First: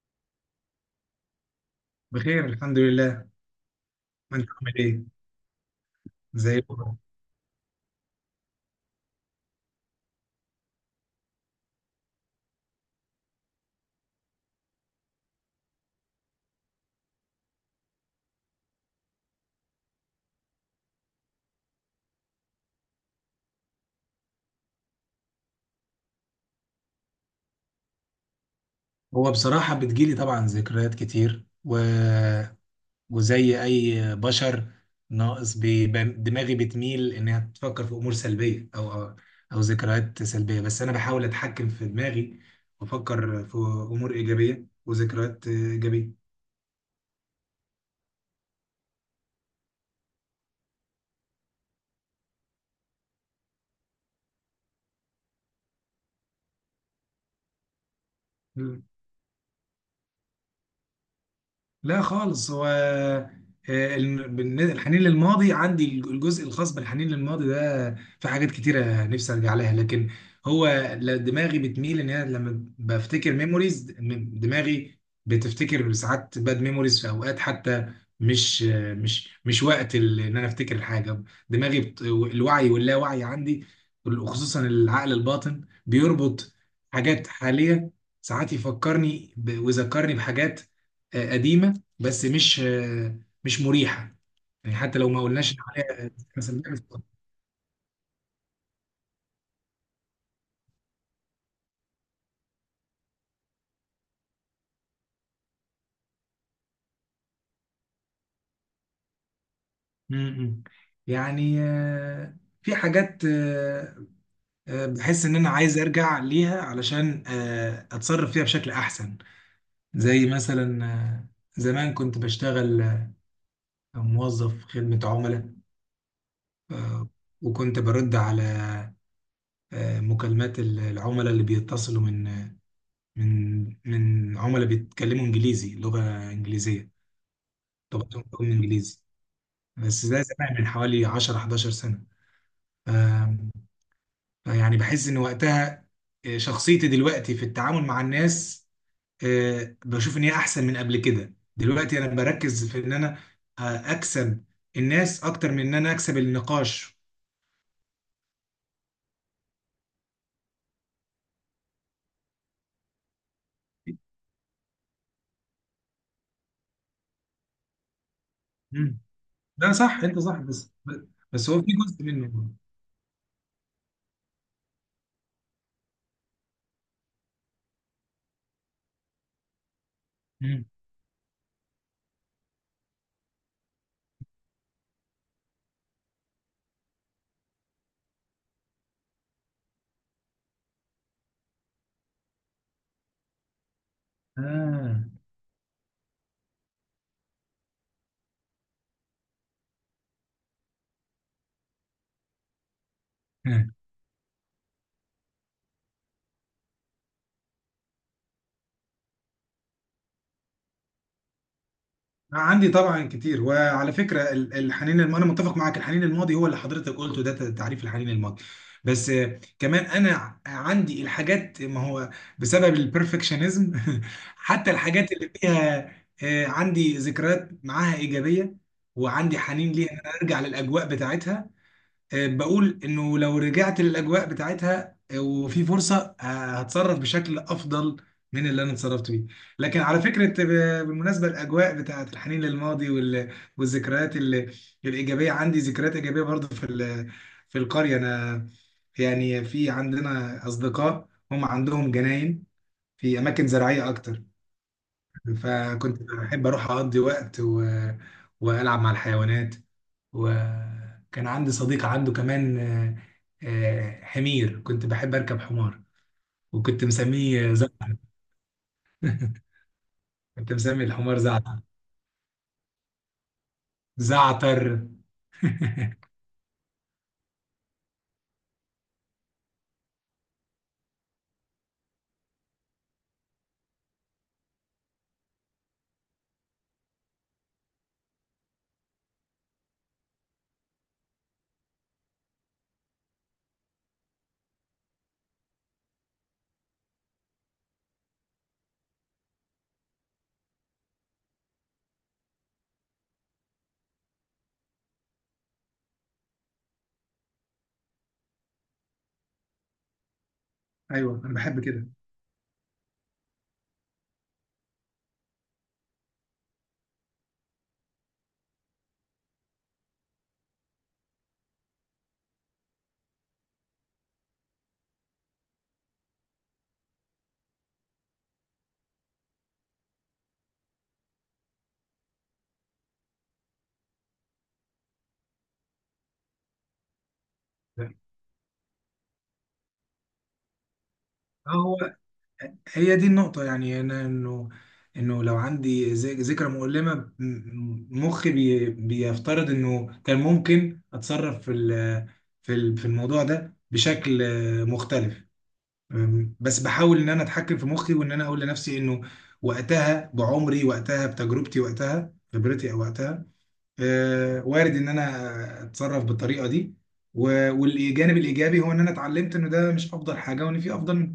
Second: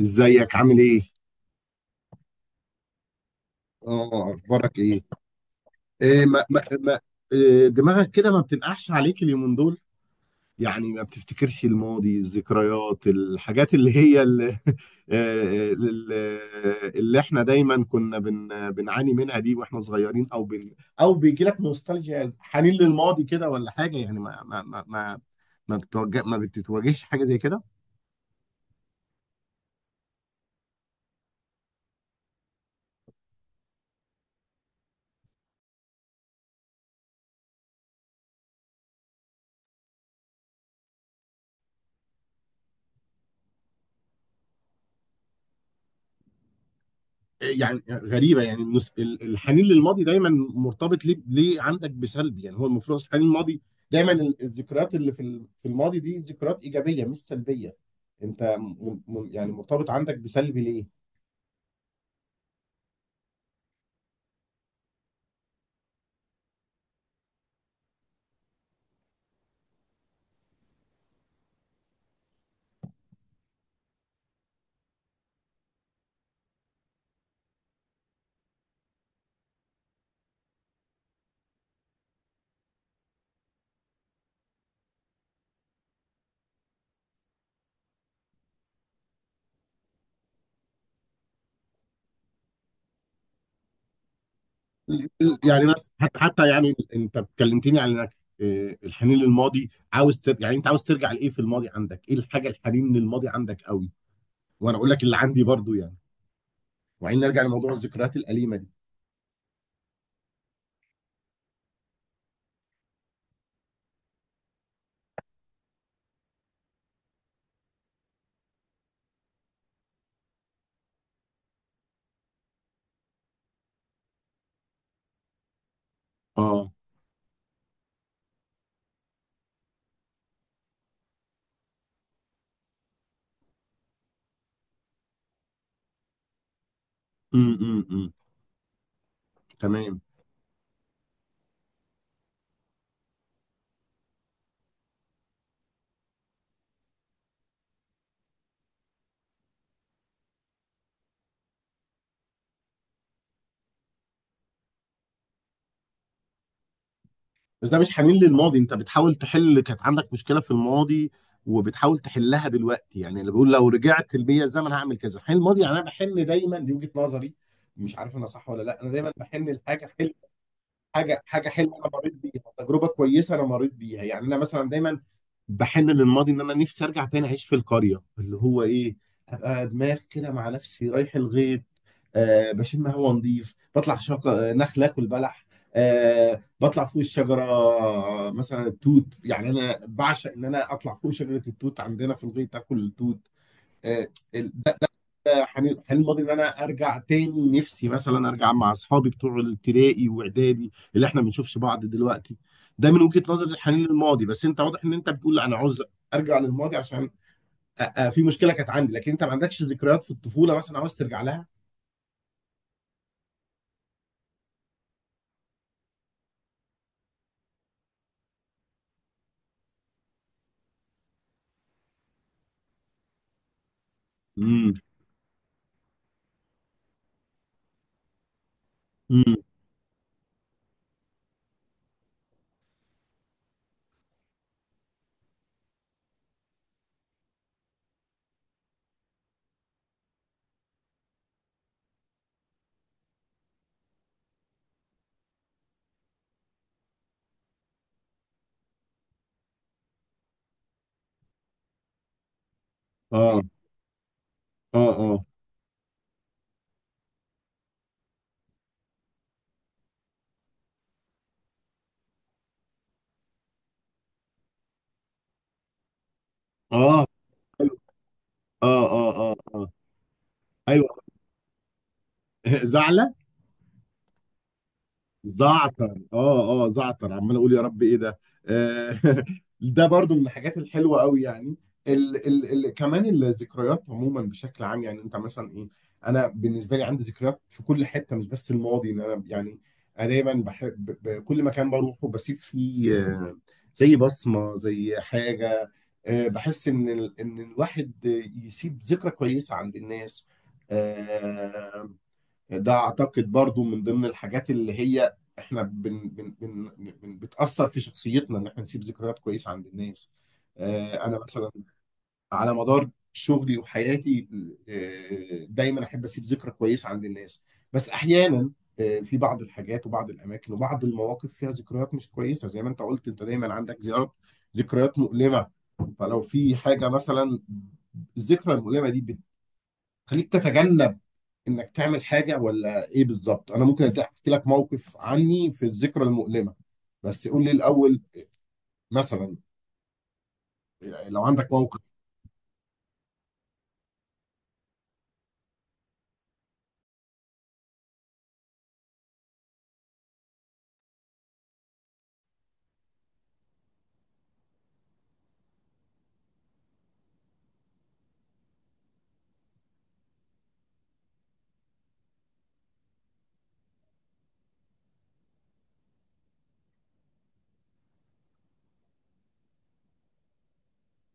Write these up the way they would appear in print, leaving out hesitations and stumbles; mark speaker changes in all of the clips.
Speaker 1: ازيك عامل ايه؟
Speaker 2: بخير الحمد لله.
Speaker 1: اه
Speaker 2: انت عامل
Speaker 1: اخبارك ايه؟
Speaker 2: ايه؟
Speaker 1: إيه ما
Speaker 2: زي
Speaker 1: ما
Speaker 2: الفل.
Speaker 1: ما إيه دماغك كده ما بتنقحش عليك اليومين دول؟ يعني ما بتفتكرش الماضي، الذكريات، الحاجات اللي هي اللي, اللي اللي احنا دايما كنا بنعاني منها دي واحنا صغيرين او او بيجي لك نوستالجيا يعني حنين للماضي كده ولا حاجة يعني ما بتتواجهش حاجة زي كده؟
Speaker 2: هو بصراحة بتجيلي طبعا ذكريات كتير، و... وزي اي بشر. دماغي بتميل انها تفكر في امور سلبية او او أو ذكريات سلبية، بس انا بحاول اتحكم في دماغي وافكر في امور ايجابية وذكريات ايجابية.
Speaker 1: يعني غريبه يعني الحنين للماضي دايما مرتبط ليه عندك بسلب، يعني هو المفروض أصل الحنين الماضي دايما الذكريات اللي في الماضي دي ذكريات ايجابيه مش سلبيه. انت يعني مرتبط عندك بسلب ليه؟
Speaker 2: لا خالص. هو الحنين للماضي عندي، الجزء الخاص بالحنين للماضي ده في حاجات كتيرة نفسي ارجع لها، لكن هو دماغي بتميل ان انا لما بفتكر ميموريز، دماغي بتفتكر ساعات باد ميموريز في اوقات، حتى مش مش وقت ان انا افتكر الحاجة. الوعي واللاوعي عندي، خصوصا العقل الباطن، بيربط حاجات حالية. ساعات يفكرني ب... ويذكرني بحاجات قديمة، بس مش مش مريحه. يعني حتى لو ما قلناش إن
Speaker 1: يعني بس
Speaker 2: عليها
Speaker 1: حتى
Speaker 2: مسميات.
Speaker 1: يعني انت اتكلمتني على انك آه، الحنين للماضي عاوز تر... يعني انت عاوز ترجع لايه في الماضي؟ عندك ايه الحاجه الحنين للماضي عندك قوي؟ وانا اقول لك اللي عندي برضو، يعني وبعدين نرجع لموضوع الذكريات الاليمه دي.
Speaker 2: م-م. يعني في حاجات بحس ان انا عايز ارجع ليها علشان اتصرف فيها بشكل احسن. زي مثلا زمان كنت بشتغل موظف خدمة عملاء.
Speaker 1: اه.
Speaker 2: آه، وكنت برد على مكالمات العملاء اللي بيتصلوا من من عملاء بيتكلموا انجليزي، لغة انجليزية.
Speaker 1: امم،
Speaker 2: طبعا
Speaker 1: امم.
Speaker 2: لغة انجليزي.
Speaker 1: تمام.
Speaker 2: بس ده زمان من حوالي 10 11 سنة. آم، يعني بحس ان وقتها شخصيتي دلوقتي في التعامل مع الناس، بشوف ان هي احسن من قبل كده. دلوقتي انا بركز في ان انا آه، اكسب الناس اكتر من ان انا اكسب النقاش.
Speaker 1: بس ده مش حنين للماضي، انت بتحاول تحل، كانت عندك مشكله في الماضي وبتحاول تحلها دلوقتي. يعني اللي بيقول لو رجعت بيا الزمن هعمل كذا، حل الماضي يعني. انا بحن دايما، دي وجهه نظري، مش عارف انا صح ولا لا. انا
Speaker 2: مم.
Speaker 1: دايما بحن
Speaker 2: ده
Speaker 1: لحاجه
Speaker 2: صح،
Speaker 1: حلوه،
Speaker 2: انت صح، بس
Speaker 1: حاجه
Speaker 2: بس هو في
Speaker 1: حلوه انا
Speaker 2: جزء
Speaker 1: مريت بيها،
Speaker 2: منه.
Speaker 1: تجربه كويسه انا مريت بيها. يعني انا مثلا دايما بحن للماضي ان انا نفسي ارجع تاني اعيش في القريه، اللي هو ايه، ابقى دماغ كده مع
Speaker 2: مم.
Speaker 1: نفسي رايح الغيط، آه بشم هوا نظيف، بطلع شجر نخل اكل بلح، آه بطلع فوق الشجره، آه، مثلا التوت. يعني انا بعشق ان انا اطلع فوق شجره التوت عندنا في الغيط اكل التوت. آه ده
Speaker 2: آه.
Speaker 1: ده حنين حنين الماضي، ان انا ارجع تاني. نفسي مثلا ارجع مع اصحابي بتوع الابتدائي واعدادي اللي احنا ما بنشوفش بعض دلوقتي. ده من وجهه نظر الحنين للماضي، بس انت واضح ان انت بتقول لا انا عاوز ارجع للماضي عشان في مشكله كانت عندي. لكن انت ما عندكش ذكريات في الطفوله مثلا عاوز ترجع لها؟
Speaker 2: عندي طبعا كتير، وعلى فكره انا متفق معاك. الحنين الماضي هو اللي حضرتك قلته ده تعريف الحنين الماضي. بس كمان انا عندي الحاجات، ما هو بسبب البرفكشنزم. حتى
Speaker 1: امم،
Speaker 2: الحاجات اللي فيها عندي ذكريات معاها ايجابيه
Speaker 1: امم.
Speaker 2: وعندي حنين ليها ان انا ارجع للاجواء بتاعتها. بقول انه لو رجعت للاجواء بتاعتها وفي فرصه، آه، هتصرف بشكل افضل من اللي انا اتصرفت بيه. لكن على فكره، بالمناسبه الاجواء بتاعت الحنين للماضي والذكريات الايجابيه، عندي ذكريات ايجابيه برضه في في القريه. انا يعني في عندنا اصدقاء هم عندهم جناين في
Speaker 1: اه
Speaker 2: اماكن زراعيه اكتر.
Speaker 1: اه اه
Speaker 2: فكنت بحب اروح اقضي وقت و... والعب مع الحيوانات. وكان عندي صديق عنده كمان حمير، كنت بحب اركب حمار، وكنت
Speaker 1: اه.
Speaker 2: مسميه
Speaker 1: حلو.
Speaker 2: زعتر.
Speaker 1: اه اه اه اه.
Speaker 2: كنت مسمي
Speaker 1: ايوه.
Speaker 2: الحمار زعتر.
Speaker 1: زعلة.
Speaker 2: زعتر.
Speaker 1: زعتر، اه اه، زعتر، عمال اقول يا رب ايه ده. آه، ده برضو من الحاجات الحلوه قوي يعني. ال ال ال كمان الذكريات عموما بشكل عام، يعني انت مثلا ايه؟ انا بالنسبه لي عندي ذكريات في كل حته، مش بس الماضي. ان انا يعني انا دايما بحب كل مكان بروحه بسيب فيه آه، زي بصمه، زي حاجه، آه، بحس ان ان الواحد يسيب ذكرى كويسه عند الناس. آه، ده اعتقد برضو من ضمن الحاجات اللي هي احنا بن بن بن بن بتأثر في شخصيتنا، ان احنا نسيب ذكريات كويسة عند الناس. آه، انا
Speaker 2: ايوه انا
Speaker 1: مثلا
Speaker 2: بحب كده.
Speaker 1: على مدار شغلي وحياتي آه، دايما احب اسيب ذكرى كويسة عند الناس. بس احيانا آه، في بعض الحاجات وبعض الاماكن وبعض المواقف فيها ذكريات مش كويسة، زي ما انت قلت انت دايما عندك زيارات، ذكريات مؤلمة. فلو في حاجة مثلا، الذكرى المؤلمة دي بتخليك تتجنب انك تعمل حاجه ولا ايه بالظبط؟ انا ممكن احكي لك موقف عني في الذكرى المؤلمه، بس قول لي الاول مثلا لو عندك موقف.
Speaker 2: هو هي دي النقطة. يعني أنا إنه إنه لو عندي ذكرى مؤلمة، مخي بيفترض إنه كان ممكن أتصرف في في الموضوع ده بشكل مختلف. بس بحاول إن أنا أتحكم في مخي، وإن أنا أقول لنفسي إنه وقتها بعمري، وقتها بتجربتي، وقتها خبرتي، أو وقتها وارد إن أنا أتصرف بالطريقة دي. والجانب الإيجابي هو إن أنا اتعلمت إنه ده مش أفضل حاجة، وإن في أفضل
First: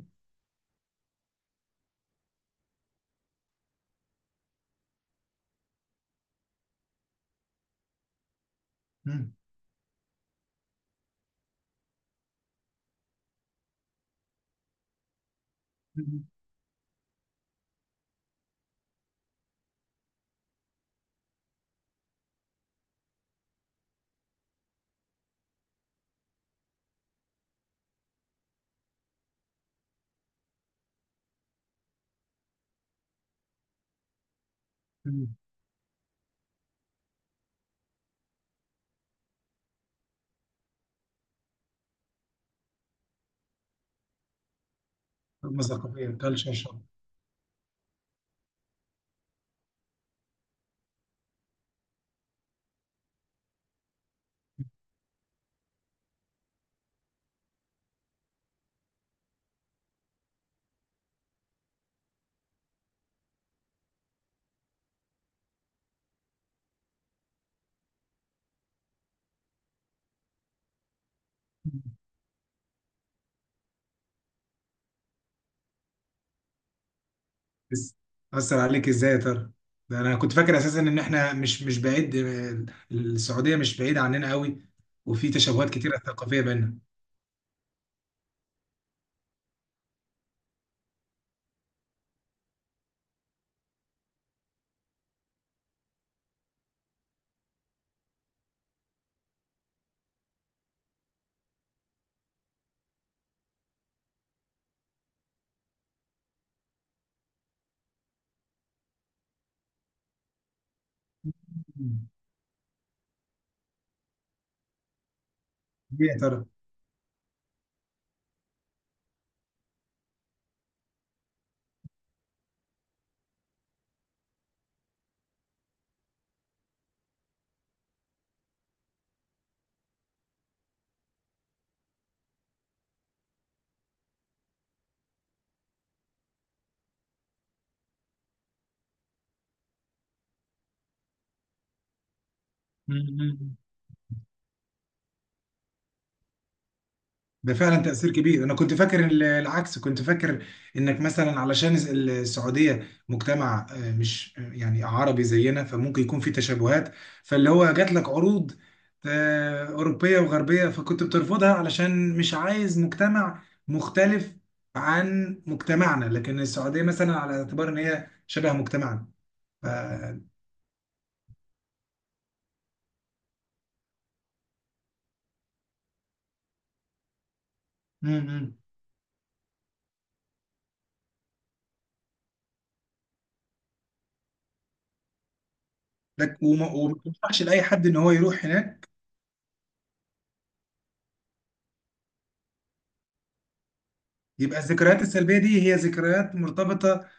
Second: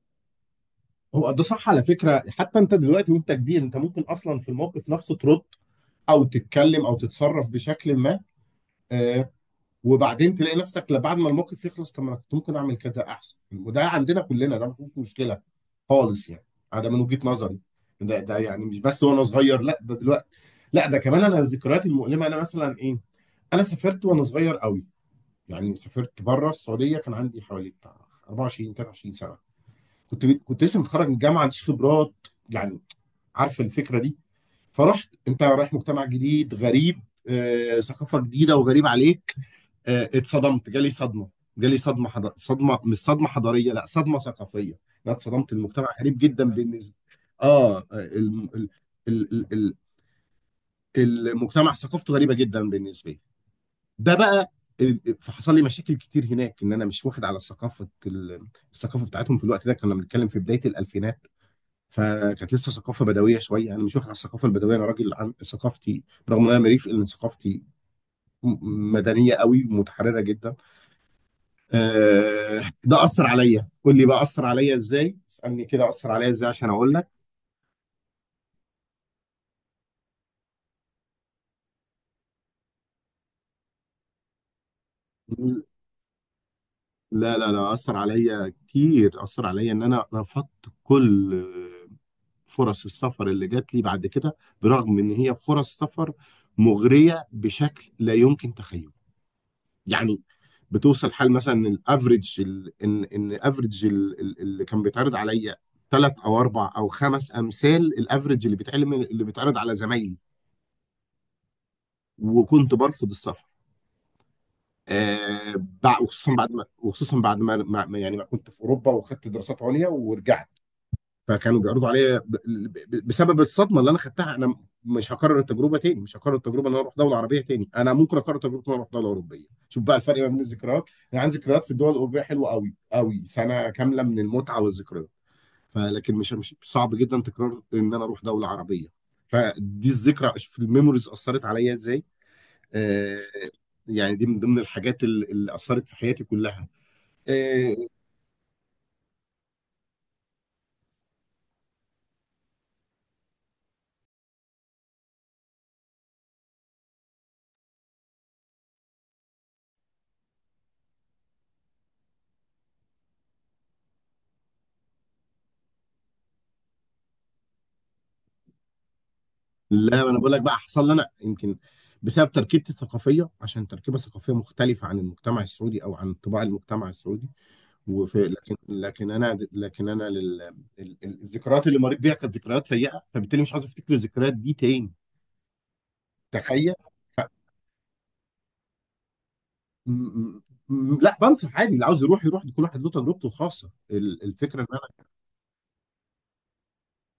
Speaker 1: هو ده صح على فكره، حتى انت دلوقتي وانت كبير، انت ممكن اصلا في الموقف نفسه ترد او تتكلم او تتصرف بشكل ما،
Speaker 2: منه.
Speaker 1: آه وبعدين تلاقي نفسك لا، بعد ما الموقف يخلص، طب ما انا كنت ممكن اعمل كده احسن. وده عندنا كلنا، ده ما فيهوش مشكله خالص يعني، ده من وجهه نظري. ده يعني مش بس وانا صغير، لا ده دلوقتي، لا ده كمان. انا الذكريات المؤلمه انا مثلا ايه، انا سافرت وانا صغير قوي، يعني سافرت بره السعوديه. كان عندي حوالي بتاع 24 23 سنه، كنت لسه متخرج من الجامعه، عنديش خبرات يعني، عارف الفكره دي. فرحت
Speaker 2: مم.
Speaker 1: انت رايح مجتمع جديد غريب، آه، ثقافه جديده وغريب عليك، آه، اتصدمت، جالي صدمه، صدمه، مش صدمه حضاريه لا صدمه ثقافيه. انا اتصدمت،
Speaker 2: صدمة
Speaker 1: المجتمع
Speaker 2: ثقافية،
Speaker 1: غريب جدا
Speaker 2: كالتشر شوك.
Speaker 1: بالنسبه. اه ال... ال... المجتمع ثقافته غريبه جدا بالنسبه لي، ده بقى. فحصل لي مشاكل كتير هناك ان انا مش واخد على ثقافه الثقافه بتاعتهم. في الوقت ده كنا بنتكلم في بدايه الالفينات، فكانت لسه ثقافه بدويه شويه، انا مش واخد على الثقافه البدويه، انا راجل عن ثقافتي، برغم ان انا مريف ان ثقافتي مدنيه قوي ومتحرره جدا. آه، ده اثر عليا، قول لي بقى اثر عليا ازاي، اسالني كده اثر عليا ازاي عشان اقول لك.
Speaker 2: بس أثر عليك إزاي يا ترى؟ ده أنا كنت فاكر أساسا إن إحنا مش بعيد، السعودية مش بعيدة عننا قوي، وفي تشابهات كتيرة ثقافية بيننا.
Speaker 1: لا لا لا، اثر عليا كتير، اثر عليا ان انا رفضت كل فرص السفر اللي جات لي بعد كده، برغم ان هي فرص سفر مغريه بشكل لا يمكن تخيله. يعني بتوصل حال مثلا الافريج ال- ان ان افريج اللي كان بيتعرض عليا 3 او 4 او 5 امثال الافريج اللي بيتعلم اللي بيتعرض على زمايلي، وكنت برفض السفر. آه
Speaker 2: إيه يا
Speaker 1: وخصوصا
Speaker 2: ترى؟
Speaker 1: بعد ما يعني ما كنت في اوروبا وخدت دراسات عليا ورجعت، فكانوا بيعرضوا عليا، بسبب الصدمه اللي انا خدتها، انا مش هكرر التجربه تاني، مش هكرر التجربه ان انا اروح دوله عربيه تاني. انا ممكن اكرر تجربه ان انا اروح دوله اوروبيه. شوف بقى الفرق ما بين الذكريات، انا عندي ذكريات في الدول الاوروبيه حلوه قوي قوي، 1 سنة كاملة من المتعه والذكريات. فلكن مش صعب جدا تكرار ان انا اروح دوله عربيه. فدي الذكرى في الميموريز اثرت عليا ازاي، آه، يعني دي من ضمن الحاجات اللي اثرت في حياتي كلها
Speaker 2: ده
Speaker 1: آه،.
Speaker 2: فعلا تأثير كبير. أنا كنت فاكر العكس، كنت فاكر إنك مثلا علشان السعودية مجتمع آه، مش آه، يعني عربي زينا، فممكن يكون في تشابهات، فاللي هو جات لك عروض أوروبية وغربية فكنت بترفضها علشان مش عايز مجتمع مختلف عن مجتمعنا، لكن السعودية مثلا على اعتبار إن هي شبه مجتمعنا ف...
Speaker 1: لا ما انا بقول لك بقى، حصل لي انا يمكن بسبب تركيبتي الثقافيه، عشان تركيبه ثقافيه مختلفه عن المجتمع السعودي او عن طباع المجتمع السعودي.
Speaker 2: م-
Speaker 1: وفي
Speaker 2: م.
Speaker 1: لكن انا الذكريات اللي مريت بيها كانت ذكريات سيئه، فبالتالي مش عاوز افتكر الذكريات دي تاني. تخيل.
Speaker 2: وما بنصحش لأي حد إن هو يروح هناك.
Speaker 1: م- م- لا بنصح عادي، اللي عاوز يروح يروح، كل واحد له تجربته الخاصه.
Speaker 2: يبقى
Speaker 1: الفكره
Speaker 2: الذكريات السلبية دي هي ذكريات مرتبطة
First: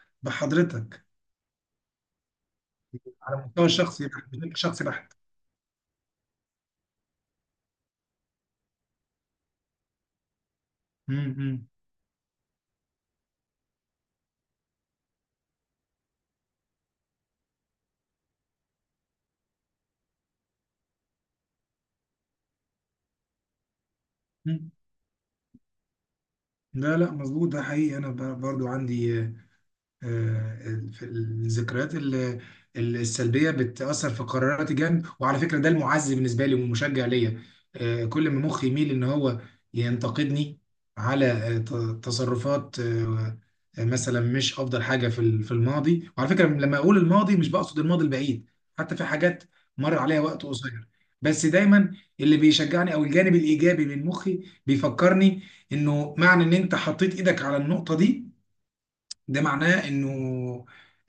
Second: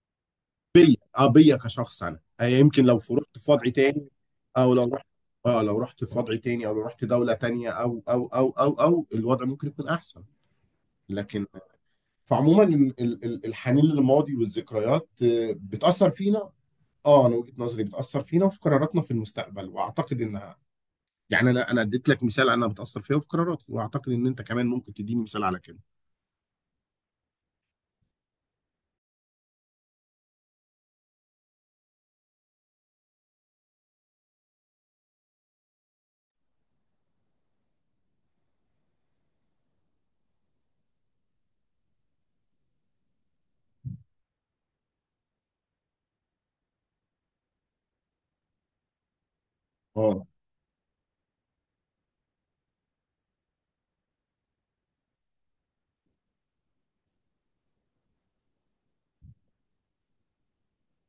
Speaker 1: بيا،
Speaker 2: بحضرتك
Speaker 1: اه بيا كشخص انا، آه يمكن لو رحت
Speaker 2: على
Speaker 1: في
Speaker 2: المستوى
Speaker 1: وضع
Speaker 2: الشخصي
Speaker 1: تاني
Speaker 2: بحت، مش
Speaker 1: او لو
Speaker 2: شخصي
Speaker 1: رحت
Speaker 2: بحت.
Speaker 1: اه لو رحت في وضع تاني او لو رحت دولة تانية او الوضع ممكن يكون احسن.
Speaker 2: مم،
Speaker 1: لكن
Speaker 2: مم،
Speaker 1: فعموما الحنين للماضي والذكريات آه، بتأثر فينا. اه انا وجهة نظري بتأثر فينا وفي قراراتنا في المستقبل، واعتقد انها يعني. انا اديت لك مثال، انا بتأثر فيها وفي قراراتي، واعتقد ان انت كمان
Speaker 2: مم.
Speaker 1: ممكن تديني مثال على كده.
Speaker 2: لا لا، مظبوط، ده حقيقي. انا برضو عندي آه، في الذكريات السلبيه بتاثر في قراراتي جامد. وعلى فكره ده المعزي بالنسبه لي والمشجع ليا. كل ما مخي يميل ان هو ينتقدني على تصرفات مثلا مش افضل حاجه في في الماضي. وعلى فكره لما اقول الماضي مش بقصد الماضي البعيد، حتى في حاجات مر عليها
Speaker 1: اه
Speaker 2: وقت قصير. بس دايما اللي بيشجعني او الجانب الايجابي من مخي بيفكرني انه معنى ان انت حطيت ايدك على النقطه دي، ده معناه انه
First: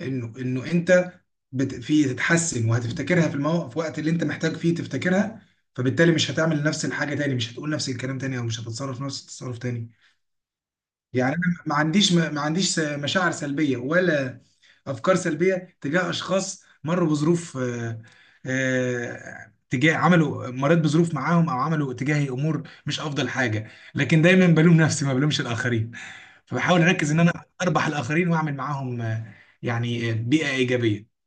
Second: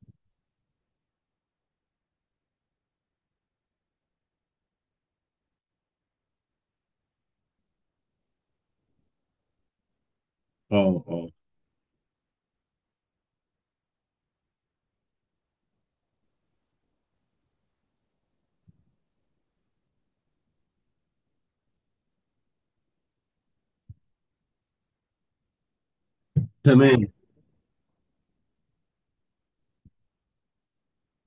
Speaker 2: انه انت في تتحسن، وهتفتكرها في في وقت اللي انت محتاج فيه تفتكرها، فبالتالي مش هتعمل نفس الحاجه تاني، مش هتقول نفس الكلام تاني، او مش هتتصرف نفس التصرف تاني.
Speaker 1: اه اه.
Speaker 2: يعني انا ما عنديش ما عنديش مشاعر سلبيه ولا افكار سلبيه تجاه اشخاص مروا بظروف آه، آه، تجاه عملوا مريت بظروف معاهم او عملوا تجاهي امور مش افضل حاجه، لكن دايما بلوم نفسي ما بلومش الاخرين. فبحاول
Speaker 1: تمام
Speaker 2: اركز ان انا اربح الاخرين واعمل معاهم يعني بيئه ايجابيه.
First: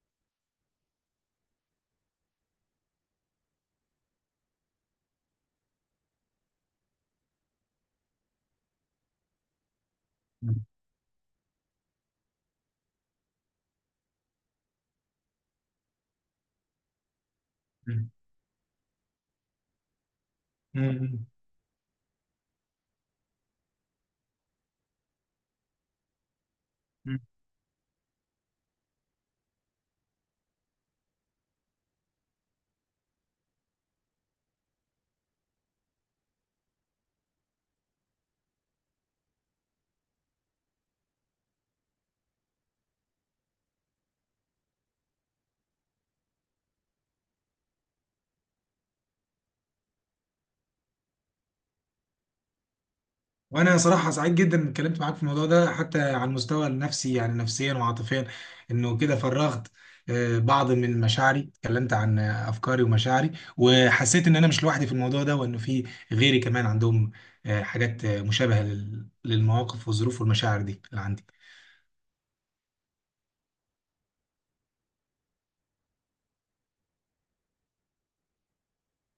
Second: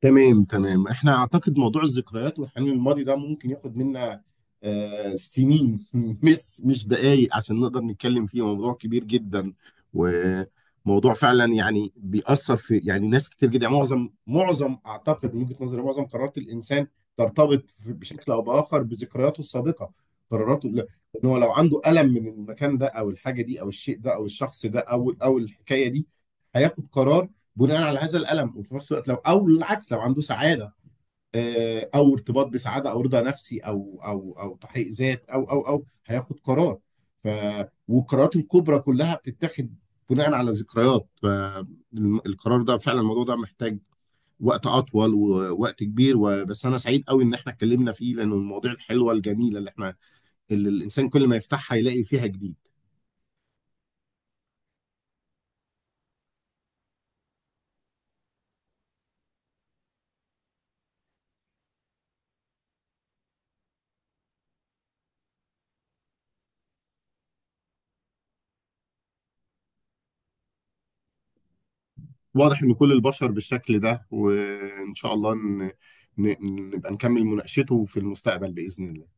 Speaker 1: تمام تمام. احنا اعتقد موضوع الذكريات والحنين للماضي ده ممكن ياخد منا آه سنين مش مش دقايق، عشان نقدر نتكلم فيه. موضوع كبير جدا،
Speaker 2: مم.
Speaker 1: وموضوع فعلا يعني بيأثر في يعني ناس كتير جدا. يعني معظم معظم اعتقد من وجهة نظري معظم قرارات الانسان ترتبط بشكل او باخر بذكرياته السابقة، قراراته
Speaker 2: مم.
Speaker 1: ان هو لو عنده ألم من المكان ده او الحاجة دي او الشيء ده او الشخص ده او الحكاية دي، هياخد
Speaker 2: مم.
Speaker 1: قرار بناء على هذا الالم. وفي نفس الوقت لو، او العكس، لو عنده سعاده آه، او ارتباط بسعاده او رضا نفسي او تحقيق ذات او هياخد قرار. ف والقرارات الكبرى كلها بتتاخد بناء على ذكريات. فالقرار ده فعلا، الموضوع ده محتاج وقت اطول ووقت كبير، وبس انا سعيد قوي ان احنا اتكلمنا فيه، لانه المواضيع الحلوه الجميله اللي احنا، اللي الانسان كل ما يفتحها يلاقي فيها جديد.
Speaker 2: وانا صراحه سعيد جدا إني اتكلمت معاك في الموضوع ده، حتى على المستوى النفسي يعني، نفسيا وعاطفيا، انه كده فرغت بعض من مشاعري، اتكلمت عن افكاري ومشاعري، وحسيت ان انا مش لوحدي في الموضوع ده، وانه في غيري كمان عندهم حاجات مشابهه للمواقف والظروف والمشاعر دي اللي عندي.
Speaker 1: واضح ان كل البشر بالشكل ده، وان شاء الله ن... نبقى نكمل مناقشته في المستقبل باذن الله.